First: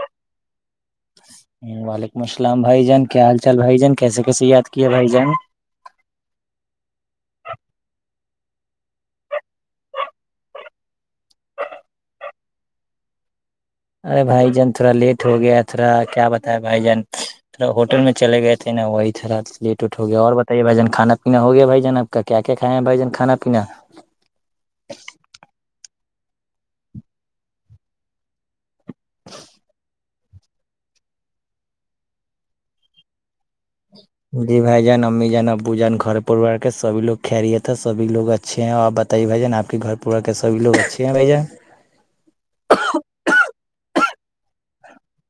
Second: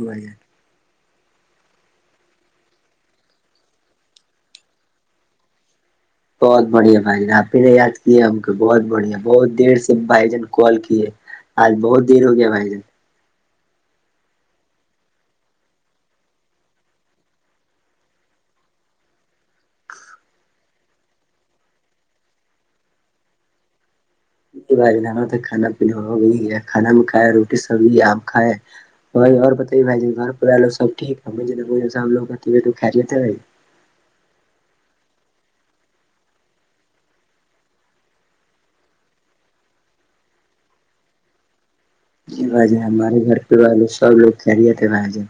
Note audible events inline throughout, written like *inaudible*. ہوا ہے وعلیکم السلام بھائی جان کیا حال چال بھائی جان کیسے کیسے یاد کیے بھائی جان بہت بڑھیا بھائی جن آپ ہی نے یاد کیا ہم کو بہت بڑھیا بہت دیر سے بھائی جن کال کیے آج بہت دیر ہو گیا بھائی جان ارے بھائی جان تھوڑا لیٹ ہو گیا تھوڑا کیا بتایا بھائی جان تھا ہوٹل میں چلے گئے تھے نا وہی تھرا لیٹ ہو گیا اور بتائیے بھائی جان کانا پینا ہو گیا بھائی جان اب کیا کیا کھائے ہیں بھائی جان کانا پینا با کانا پینانا بھی ہے کھانا میں کھائے روٹی سب بھی آپ کھائے بھائی اور بتائیے بھائی ج گھر پ لو سب ٹھیک ہے ہم لوگ ٹ ک رہے تھے بھائی جی بھائی جان امی جان ابو جان گھر پریوار کے سب لوگ خلیا تھا سبھی لوگ اچھے ہیں اورپ بتائیے بھ جان آپ کے گھر پور کے سب لوگ اچھے ہیں بھ جن یہ بج ہے ہمارے گھر ار میں سب لوگ کہہ رہے تھے بھائی جن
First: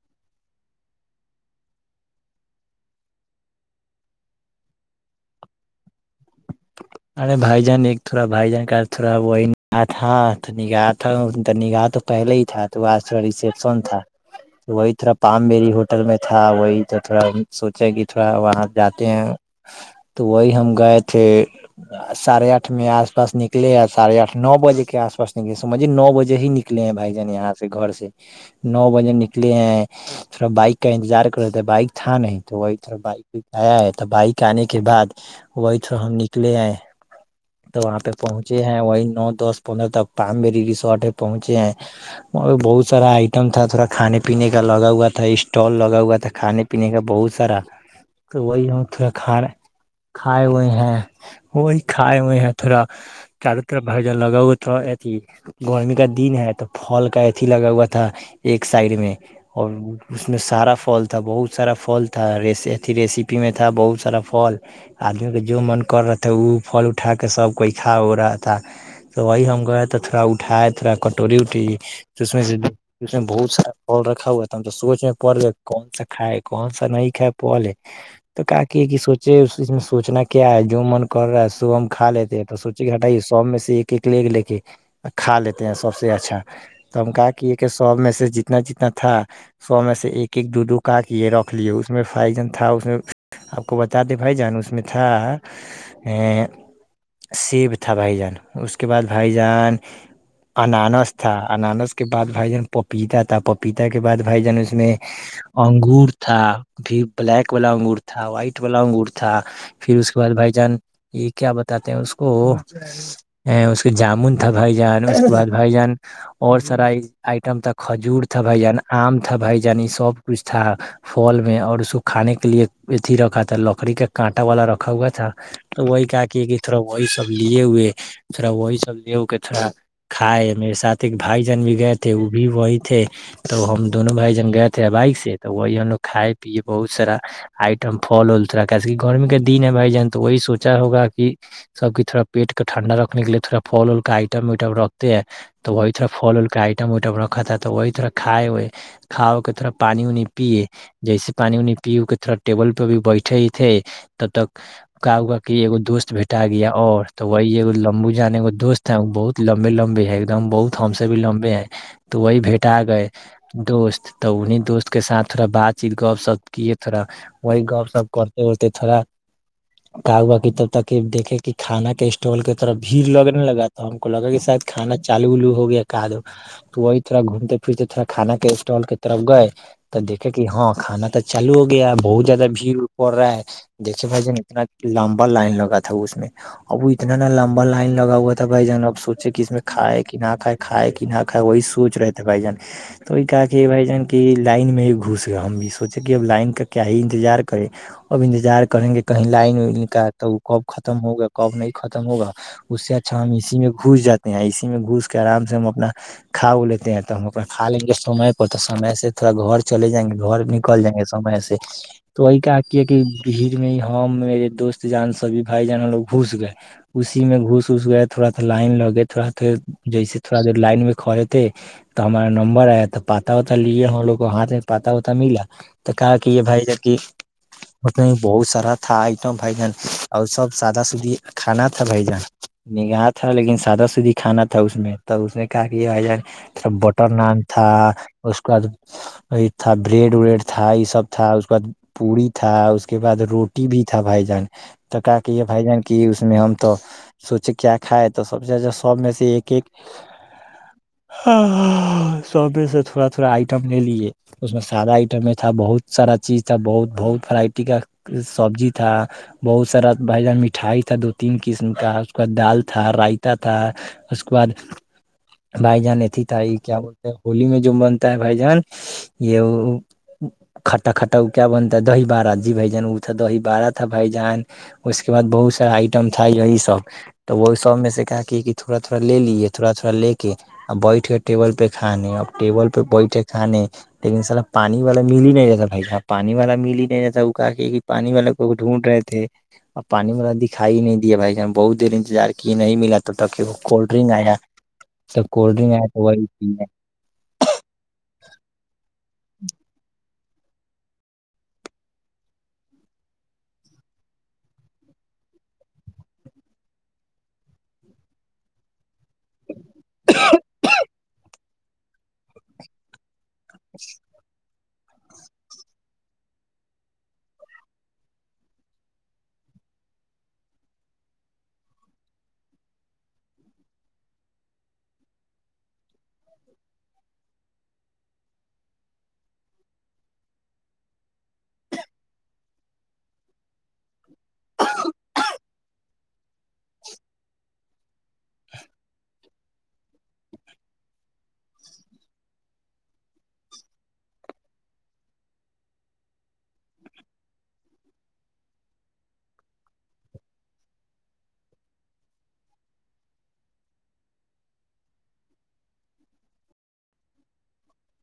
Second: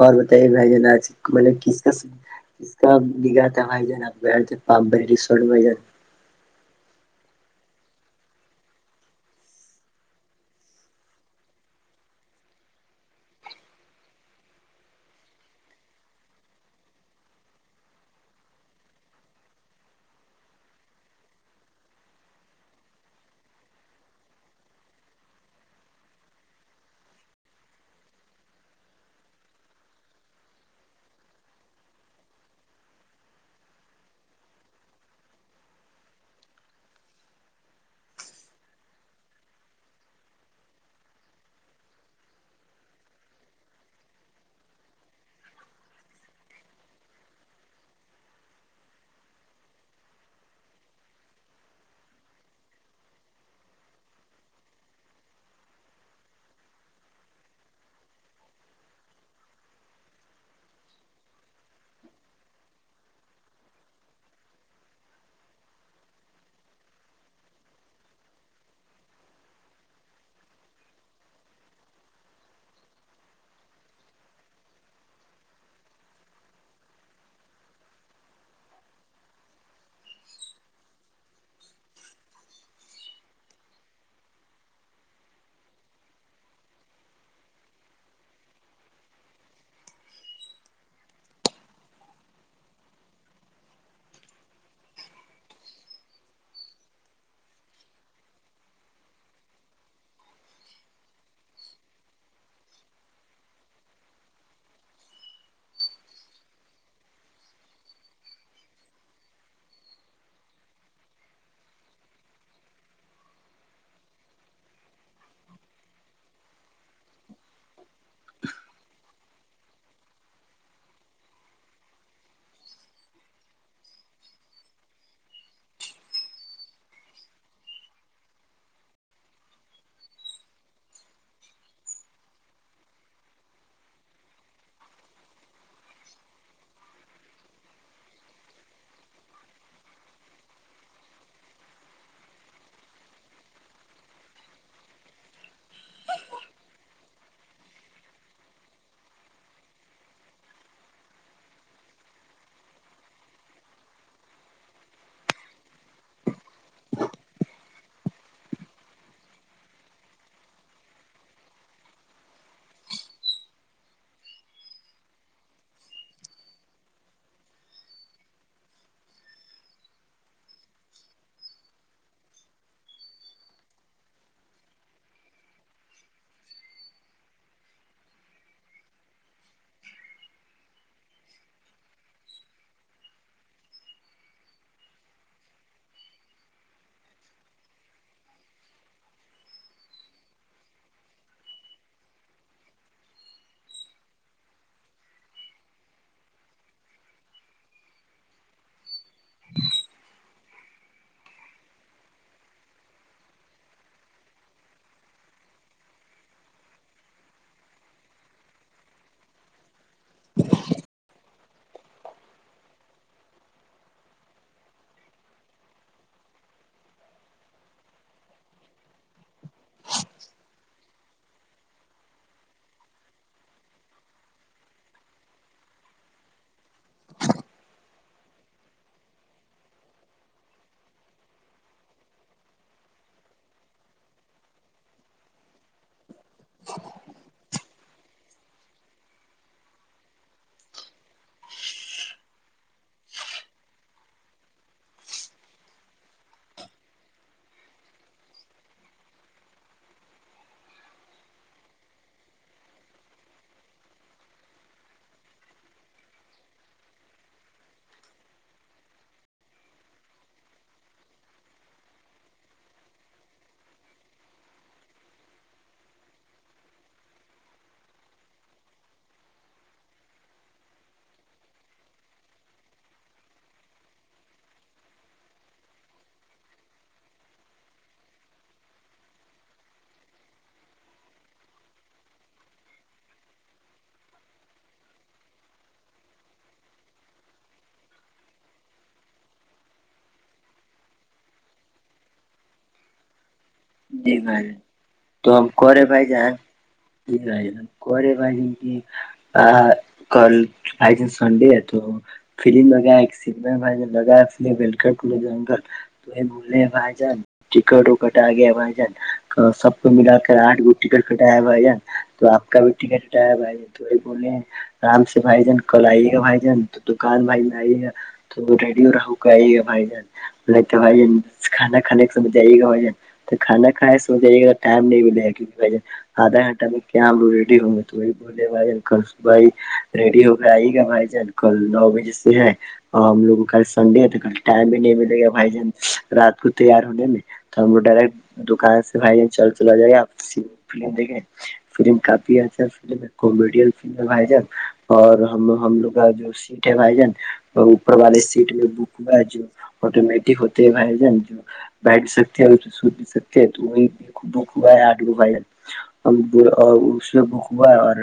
اور بتائیے بھائی جان آج مطلب کس کا اس کا نگا تھا بھائی جان اب پاپ بھ رسٹ بھائی جان ارے بھائی جان ایک تھوڑا بھائی جان کا تھڑا وہیا تھا تو نگاہا تھا نگاہا تو پہلے ہی تھا تو وہ آج کا ریسپشن تھا وہی تھوڑا پام میری ہوٹل میں تھا وہی تو تھوڑا سوچے کہ تھوڑا وہاں جاتے ہیں تو وہی ہم گئے تھے ساھے آٹھ میں آس پس نکلے ساھے آٹھ نو بجے کے آس پاس نکلے سمج جی نو بجے ہی نکل نکلے ہیں بھائی جن یہاں سے گھر سے نو بجے نکلے ہیں تھوا بائک کا انتظار کر رہے تھ بائک تھا نہیں تو وہی تھ بک آیا ہے تو بائک آنے کے بعد وہی تھ ہم نکلے آئے تو وہاں پہ پہنچے ہیں وہی نو دس پندرہ تک پامری ریسورٹ ہے پہنچے ہیں اور بہت سارا آئٹم تھا تھوڑا کھانے پینے کا لگا ہوا تھا اسٹال لگا ہوا تھا کھانے پینے کا بہت سارا تو وہی ہم تھڑا کھا رہ کھائے ہوئے ہیں وہی کائے ہو ہیں تھوڑا چارو طرف بھجا لگاؤ تھا ا گرمی کا دن ہے تو پھل کا اتھی لگا ہوا تھا ایک سائڈ میں اور اس میں سارا فھل تھا بہت سارا فھل تھا اھی ریسیپی میں تھا بہت سارا فھل آدمی کو جو من کر رہ تھا وہ فھل اٹھا کر کے س کوئیھا ہو رہا تھا تو وہی ہم گئے تو تھوڑا اٹھائے تھوڑا کٹوری اٹ اس میں سے اس میں بہت سارا پھ رکھا ہوا ہے تھا ہم تو سوچ میں پڑ گے کون سا کائے کون سا نہیں کائے پلے تو کاقی کی سوچے اس میں سوچنا کیا ہے جو من کر رہا ہے صب ہم کھا لیتے ہیں تو سوچے کہ ہٹائی سب میں سے ایک ایک ل ایک لے کے کھا لیتے ہیں سب سے اچھا تو ہم کہا کی یہ کہ سب میں سے جتنا جتنا تھا سو میں سے ایک ایک دوڈو کا کے یہ رکھ لی اس میں فائیجن تھا اس آپ کو بتا دے بھائی جان اس میں تھا ا سیب تھا بھائی جان اس کے بعد بھائی جان انانس تھا انانس کے بعد بھائی جان پپیتا تھا پپیتا کے بعد بھائی جان اس میں انگور تھا پھر بلیک والا انگور تھا وائٹ والا انگور تھا پھر اس ل بھائی جان یہ کیا بتاتے ہیں اس کو ا اس کے جامن تھا بھائی جان اس کے بعد بھائی جان اور سارا آئٹم تھا کھجور تھا بھائی جان آم تھا بھ جان سب کچھ تھا فل میں اور اس کو کھانے کے لیے اتھی رکھا تھا لکڑی کا کانٹا والا رکھا ا ہوا تھا تو وہی کاک کی طرف وہی سب لیے ہوئے تھرا وائ سب ل کہ تھرا کھائے میرے ساتھ ایک بھائی جان بھی گئے تھے وہ بھی وہی تھے تو ہم دونوں بھائی جن گئے تھے بائک سے تو وہی ہم لوگ کھائے پیے بہت سارا آئٹم فل ہوولا کیسے کہ گرمی کے دن ہے بھائی جان تو وہی سوچا ہوگا کہ سب تھوڑا پیٹ کا ٹھنڈا رکھنے کے لیے تھوڑا فل ال کا آئٹ وٹم رکھتے ہیں تو وہی تھڑا ف ال کا آئٹم وٹم رکھا تھا تو وہی تھوا کھائے کھاؤ کے طرح پانی وانی پیے جیسے پانی وانی پی ا کے تھوڑا ٹیبل پہ بھی بیٹھے ہی تھے تب تک کا اگا کے ایکو دوست بٹا گیا اور تو وہی لمبو جان دوست بہت لمبے لمبے ہے ایک دم بہت ہم سے بھی لمبے ہیں تو وہی بھیٹ آ گئے دوست تو انہیں دوست کے ساتھ تھوڑا بات چیت گپ سپ کیے تھوڑا وہی گپ سپ کرتے اتے تھوڑا کا با کیی تب تک دیکے کہھانا کے اسٹال کی طرف بھیڑ لگنے لگا تو ہم کولاگ کے ساتھ کھا چالو ولو ہو گیا کادو تو وہی تھوڑا گھومتے پھرتے تھوڑا کھانا کے اسٹال کی طرف گئے تو دیکے کہ ہاں کانا تو چالو ہو گیا بہت زیادہ بھیڑڑ پڑ رہا ہے دیکھیے بھائی جان اتنا لمبا لائن لگا تھا اس میں اب وہ اتنا نا لمبا لائن لگا ہوا تھا بھائی جان اب سوچے کہ اس میں کھائے کہ نہ کھائے کائے کہ نہ کائے وہی سوچ رہتے تھ بھائی جان تو وہی کا کہ بائی جان کہ لائن میں ہی گھس گ ہم بھی سوچیں کہ اب لائن کا کیا ہی انتظار کریں اب انتظار کریں گے کہیں لائن ون کا تو کب ختم ہوگا کب نہیں ختم ہوگا اس سے اچھا ہم اسی میں گھس جاتے ہیں اسی میں گھس کے آرام سے ہم اپنا کھا لیتے ہیں تو ہما کا لیں گےمے پ تو سمے سے تھوڑا گھر چلے جائیں گے گھر کل جائیں گے سمے سے تو وہی کا کیا ہے کہ بھیڑ میں ہی ہم میرے دوست جان سبھی بھائی جان لوگ گھس گئے اسی میں گھس وس گئے تھوڑا تھ لائن لگئے تھوڑا تھ جیس تھوڑا دیر لائن میں کھڑے تھے تو ہمارا نمبر آیا تو پاتا وتا لیجے ہم لوگ کو ہاتھ میں پاتا وتا ملا تو کہا کہ یہ بھائی جب کہ بہت سارا تھا آئٹم بھائی جان اور سب سادا سدی کھانا تھا بھائی جان نگاہار تھا لیکن سادہ سودی کھانا تھا اس میں ت اس نے کہا کہ یہائی جان تھا بٹر نان تھا اس کے بعد تھا بریڈ وریڈ تھا یہ سب تھا اس کے بعد پوی تھا اس اس کے بع روٹی بھی تھا بھائی جان تو کا کہ یہ بھائی جان کی اس میں ہم تو سوچے کیا کھائے تو سب سے سب میں سے ایک ایک ہاں ہ سو سے تھوڑا تھوڑا آئٹم لے لیے اس میں سادہ آئٹم میں تھا بہت سارا چیز تھا بہت بہت ورائٹی کا سبزی تھا بہت سارا بھائی جان مٹھائی تھا دو تین قسم کا اس بع دال تھا رائتا تھا اس کے بعد بھائی جان ایتھی تائی کیا بولتے ہیں ہولی میں جو بنتا ہے بھائی جان یہ وہ کھٹا کھٹا کیا بنتا ہے دہی بارہ جی بھ جان وہ تھا دہی بارہ تھا بھ جان اس کے بد بہت سارا آئٹم تھا یہی سب تو وہی سب میں سے کہ کے کہ تھوڑا تھوڑا لے لیے تھوڑا تھوڑاے کے ا بیٹھ کے ٹیبل پہ کھانے اب ٹیبل پہ بیٹھے کھانے لیکن سا پانی والا مل ہی نہیں دتاا بائیا پانی والا مل ہی نہیں د تھا کاق کہ پانی والے کوگ ڈھونڈ رہے تھے اور پانی ما دکھائی نہیں دے بھائی ہم بہت دیر انتظار کیے نہیں ملا تو تاک وہ کولڈ ڈرنک جی آیا بھائی جان تو کولڈ ڈرنک آیا تو وہی پی جے کو بج کہ آ کل آئی جن سنڈے ہے تو فم لگا ب لگا ف تو یہ بولے بھائی جان ٹکٹ وکٹ آ گیا بھ جان سب کو ملا کر آٹھ گو ٹکٹ کٹایا بھ جان تو آپ کا بھی ٹٹ بائی تو بو آرام سے بھائی جان کل آئیے گا بھائی جان تو دکان بھائی میں آئیے گا تو ریڈیو رہو گ آئیے گا بھائی جان بھائی جن کانا کھان کے سجھ جئیے گا بائی جان تو کانا کائے سوجے ٹائم نہیں مے آدھا گنٹہ میں کیا ہم لو ریڈی ہوں گے تو وہی ب بے بھائی جان کل بھائی ریڈی ہو کے آئیے گا بھائی جان کل نو بجے سے ہے ہم لوگوں کو کل سنڈے تو کل ٹائم بھی نہیں ملے گا بھائی جان رات کو تیار ہونے میں تو ہم لوگ ڈائریکٹ دکان سے بھائی چل چل آ جائے گے آپ ف دیکھیں فلم کافی اچھا ف ہے کومیڈ فلم لگائی جان اور ہم ہم لوگ کا جو سیٹے بھ جن اور اوپر والے سیٹ بک ہوا ہے جو آٹومیٹک ہوتے ب جان جو بیڈ سکتی ہے س سکتی ہے تو وہ ب آ آڈا ہم اور اس میں بھک ہوا ہے اور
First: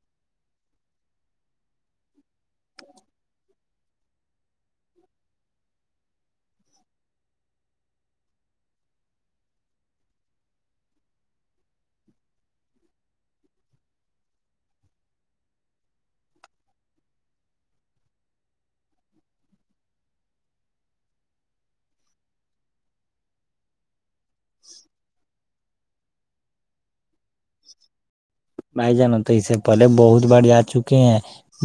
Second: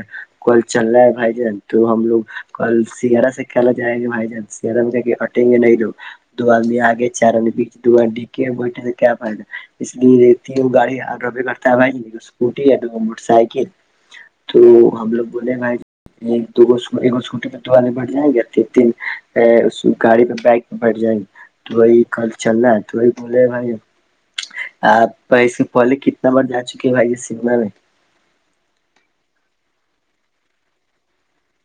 کل چل رہا ہے بھائی ج تو ہم لوگ کل سگارا سے کھیلا جائےیں گے بائی چانس اٹیں گے نہیں ل دو آ آگے چار دو کی بیٹھے تو کیا پائد *unintelligible* اس لیے تو گاڑی ہار رہبے کرتا ہے بائی اسکوٹی اور موٹر سائکل تو ہم لوگ بولے بھائی دو چھوٹی پہ دوعے بٹھ جائیں گے تین تین گاڑی پہ بائک پہ بٹھ جائیں گے *unintelligible* تو وہی کل چل رہا ہے تو وہی بولے بھائی آپ سے پہلے کتنا بار جا چکے ہیں بھائی یہ سم بھائی جانا تو اس سے پہلے بہت بار آ چکے ہیں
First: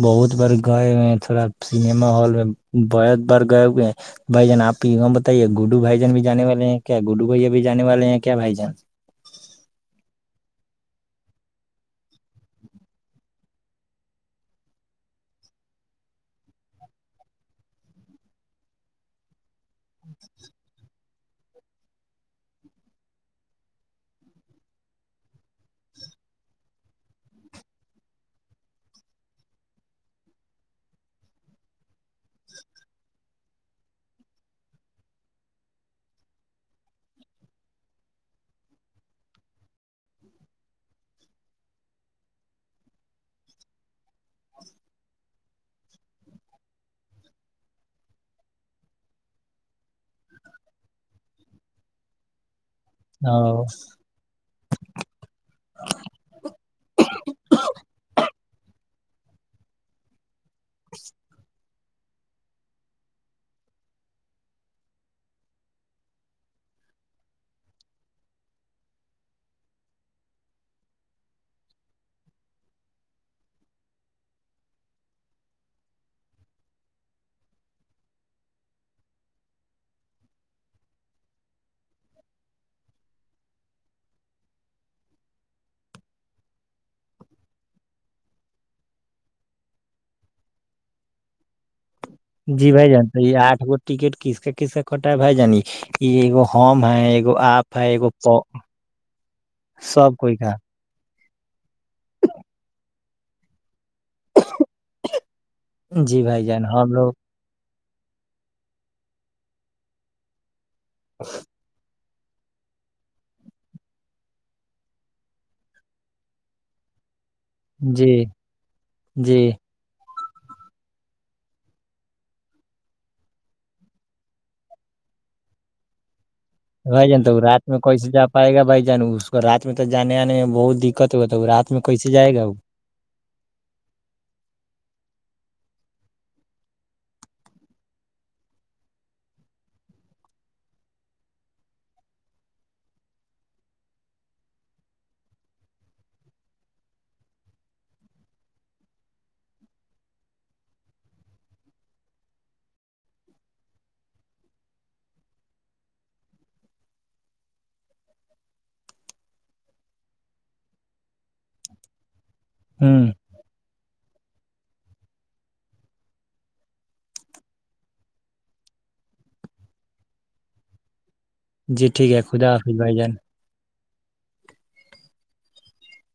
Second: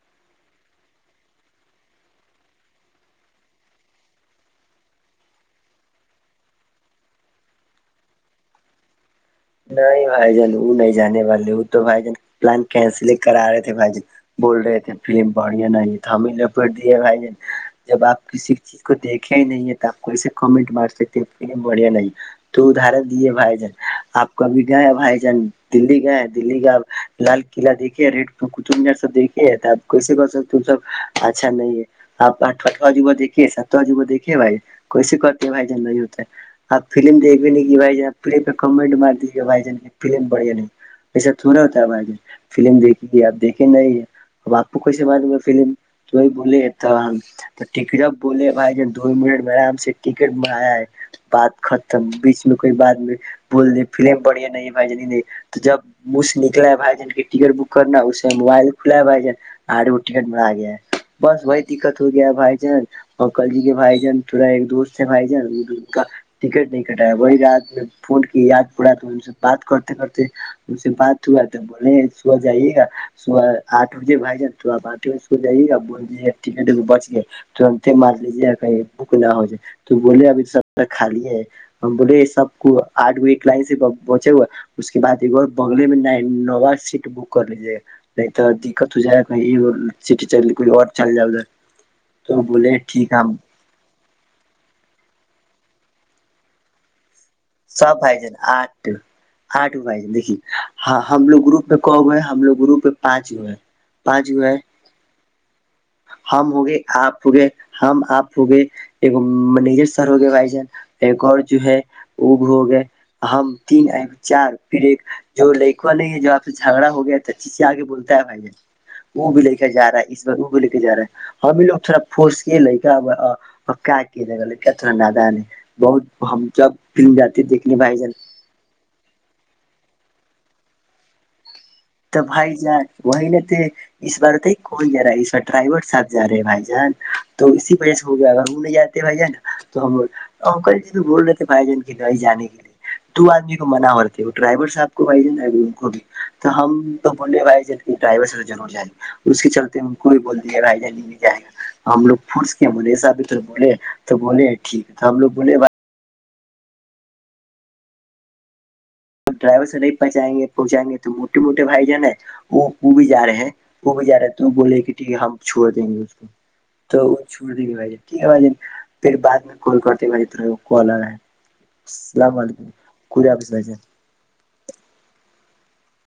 بہت بار گائے ہوئے ہیں تھوڑا سنیما ہال میں بہت بار گائے ہوئے ہیں بھائی جان آپ کی کوم بتائیے گوڈو بھائی جان بھی جے والے ہیں کیا گڈو بھیا بھی جے والے ہیں کیا بھائی جان نہیں بھائی جان وہ نہیں جانے والے وہ تو بھائی جان پلان کینسل ہی کرا رہے تھے بھائی جان بول رہے تھے فلم بڑھیا نہیں تو ہمیں ل پٹ دے بھائی جب آپ کسی اس کو دیکھیا ہی نہیں ہے *inaudible* آپ کو ایے کمنٹ مار سکتے بڑھیا نہیں تو ادارت دیے بھائی جان آپ کبھی گئے ہیں بھائی جان دی گئے ہیں دلی گپ لال قلع دیکھیے ریڈ تو کطبار سب دیکے اب کیسے کر سکتے سب اچھا نہیں ہے *unintelligible* آپ آٹھ آٹھواں جوا دیکھیے ساتواں جوا دیکھیے بھائی کوے کرتے ہے بھائی جی ہوتا ہے آپ فلم دھ بھی نہیں کہ بھائی جان آ فلم پہ کمنٹ مار دیجیے بھائی جان فلم بڑھیا نہیں ایسا تھوڑا ہوتا ہے بج فلم دیکھیے گی آپ دیکھیں نہیں بپ کوسے مار فم تو بولیت تو ٹھ جب بولے بھائی ج دو منٹ میںام سے ٹکٹ منایا ہے *unintelligible* بات ختم بیچ میں کوئی بات میں او بول د فم پڑ نہیں بھائی ج *unintelligible* تو جب منہ سے نکلا بھائی جن کی ٹکٹ بک کرنا اس سے موبائل کھلا ہے بھائی جان *unintelligible* ٹکٹ مرا گیا ہے بس وہی دقت ہو گیا بھائی جان اور کل جی کے بھائی جان تھوورا ایک دوست ہے بھائی جان کا ٹکٹ نہیں کٹایا وہی رات میں فون کی یاد پڑا تو ان سے بات کرتے کرتے اس سے بات ہوا تو بولے سو جائیے گا صبح آٹھ بجے بھائی جان توبپ آٹھ بجےکول جائیے گاپ بول جے ٹکٹ بچ گ *unintelligible* تو ان مار لیجیے کہ بک نہ ہو جائے تو بولے ابھی س خالی ہے *unintelligible* بولے سب کو آڈ گ *unintelligible* فائن سے پہنچے ہوئے اس کے بع ایک بگلے میںووا سیٹ بک کر لیجیے گا نہیں تو دقت ہو جائے کہ سٹی کوئی اور چل جائے ادھر تو جی بولے بائی جان ٹھیک ہے ہم یہ آٹھ گو ٹکٹ کس کا کس کا کٹ ہے بھ جانی یہگو ہوم ہے *unintelligible* ہے سب ایگو بھائی جان پ- آٹ آٹو بھائی ج سب دیکھی کوئی کا *unintelligible* ہاں ہم لوگ گروپ میں کو ہوئے ہیں ہم لوگ گروپ میں پانچ ہوئے ہیں پانچ ہوئے ہیں جی بھائی ہم جان ہوگئے لوگ آپ ہو گئے ہم آپ ہو گئے ایک منیجر سر ہو گئے بھائی جان ایک اور جو ہے وہ بھی ہو گئے ہم تین آ چار پھر ایک جو لکھوا نہیں ہے جو آپ سے جھگڑا ہو گیا ای سے آگے بولتا جی ہے بھائی ج وہ جی بھی لے کے جا ہے اس بار وہ بھی لے کے جا رہا ہے *unintelligible* ہمیں لوگ تھوڑا پھس کے لے گ کیا کیا جگہ لے کیا تھوڑا نادان ہے بہت ہم جب فلم جاتے دیکھنے بھائی جان پڑائے گا بھائی جان اس کو رات میں تو جے آنے میں بہت دقت ہو ہے رات میں کیسے تو جائے گا بھائی وہ جان وہی ن تھ *unintelligible* اس بار تو کون جا رہا ہے اس بار ڈرائیور صحب جا رہے ہیں بھائی جان تو اسی وجہ سے ہو گیا ا انیں یاد بھائی جان نا تو ہمکل ج بول رہ تھے بھائی جن کے لیے جے کے لیے *unintelligible* تو آدمی کو منع ہوتی ہے وہ ڈرائیور صاحب کو بائی کو بھی تو ہم تو بوننڈے بھج جے ڈرائیور سے جنور جائےے *unintelligible* اس کے چلتے ان کو بھی بول دیا رائےجانی میں جائے گا ہم لوگ فرس کیا بولے ایسابھی تو بولے تو بولے ٹھیک ہے تو ہم لوگ بولے بھائی ڈرائیور سے نہیں پہنچائیں گے پہنچائیں گے تو موٹے موٹے بھائی جن ہے وہ وہ ہ بھی ج رہے ہیں *unintelligible* وہ بھی جا رہے تو بولے کہ ٹھیک ہے ہم چھوا دیں گے اس کو تو چور دیکے بھیج ٹھ ہے ب ج پھر بع میں کال کرتی ماری طرح وہ کالر ہے جی ٹھیک ہے اللام خدا علیکم حافظ بھائی جان کور حافظ ب سے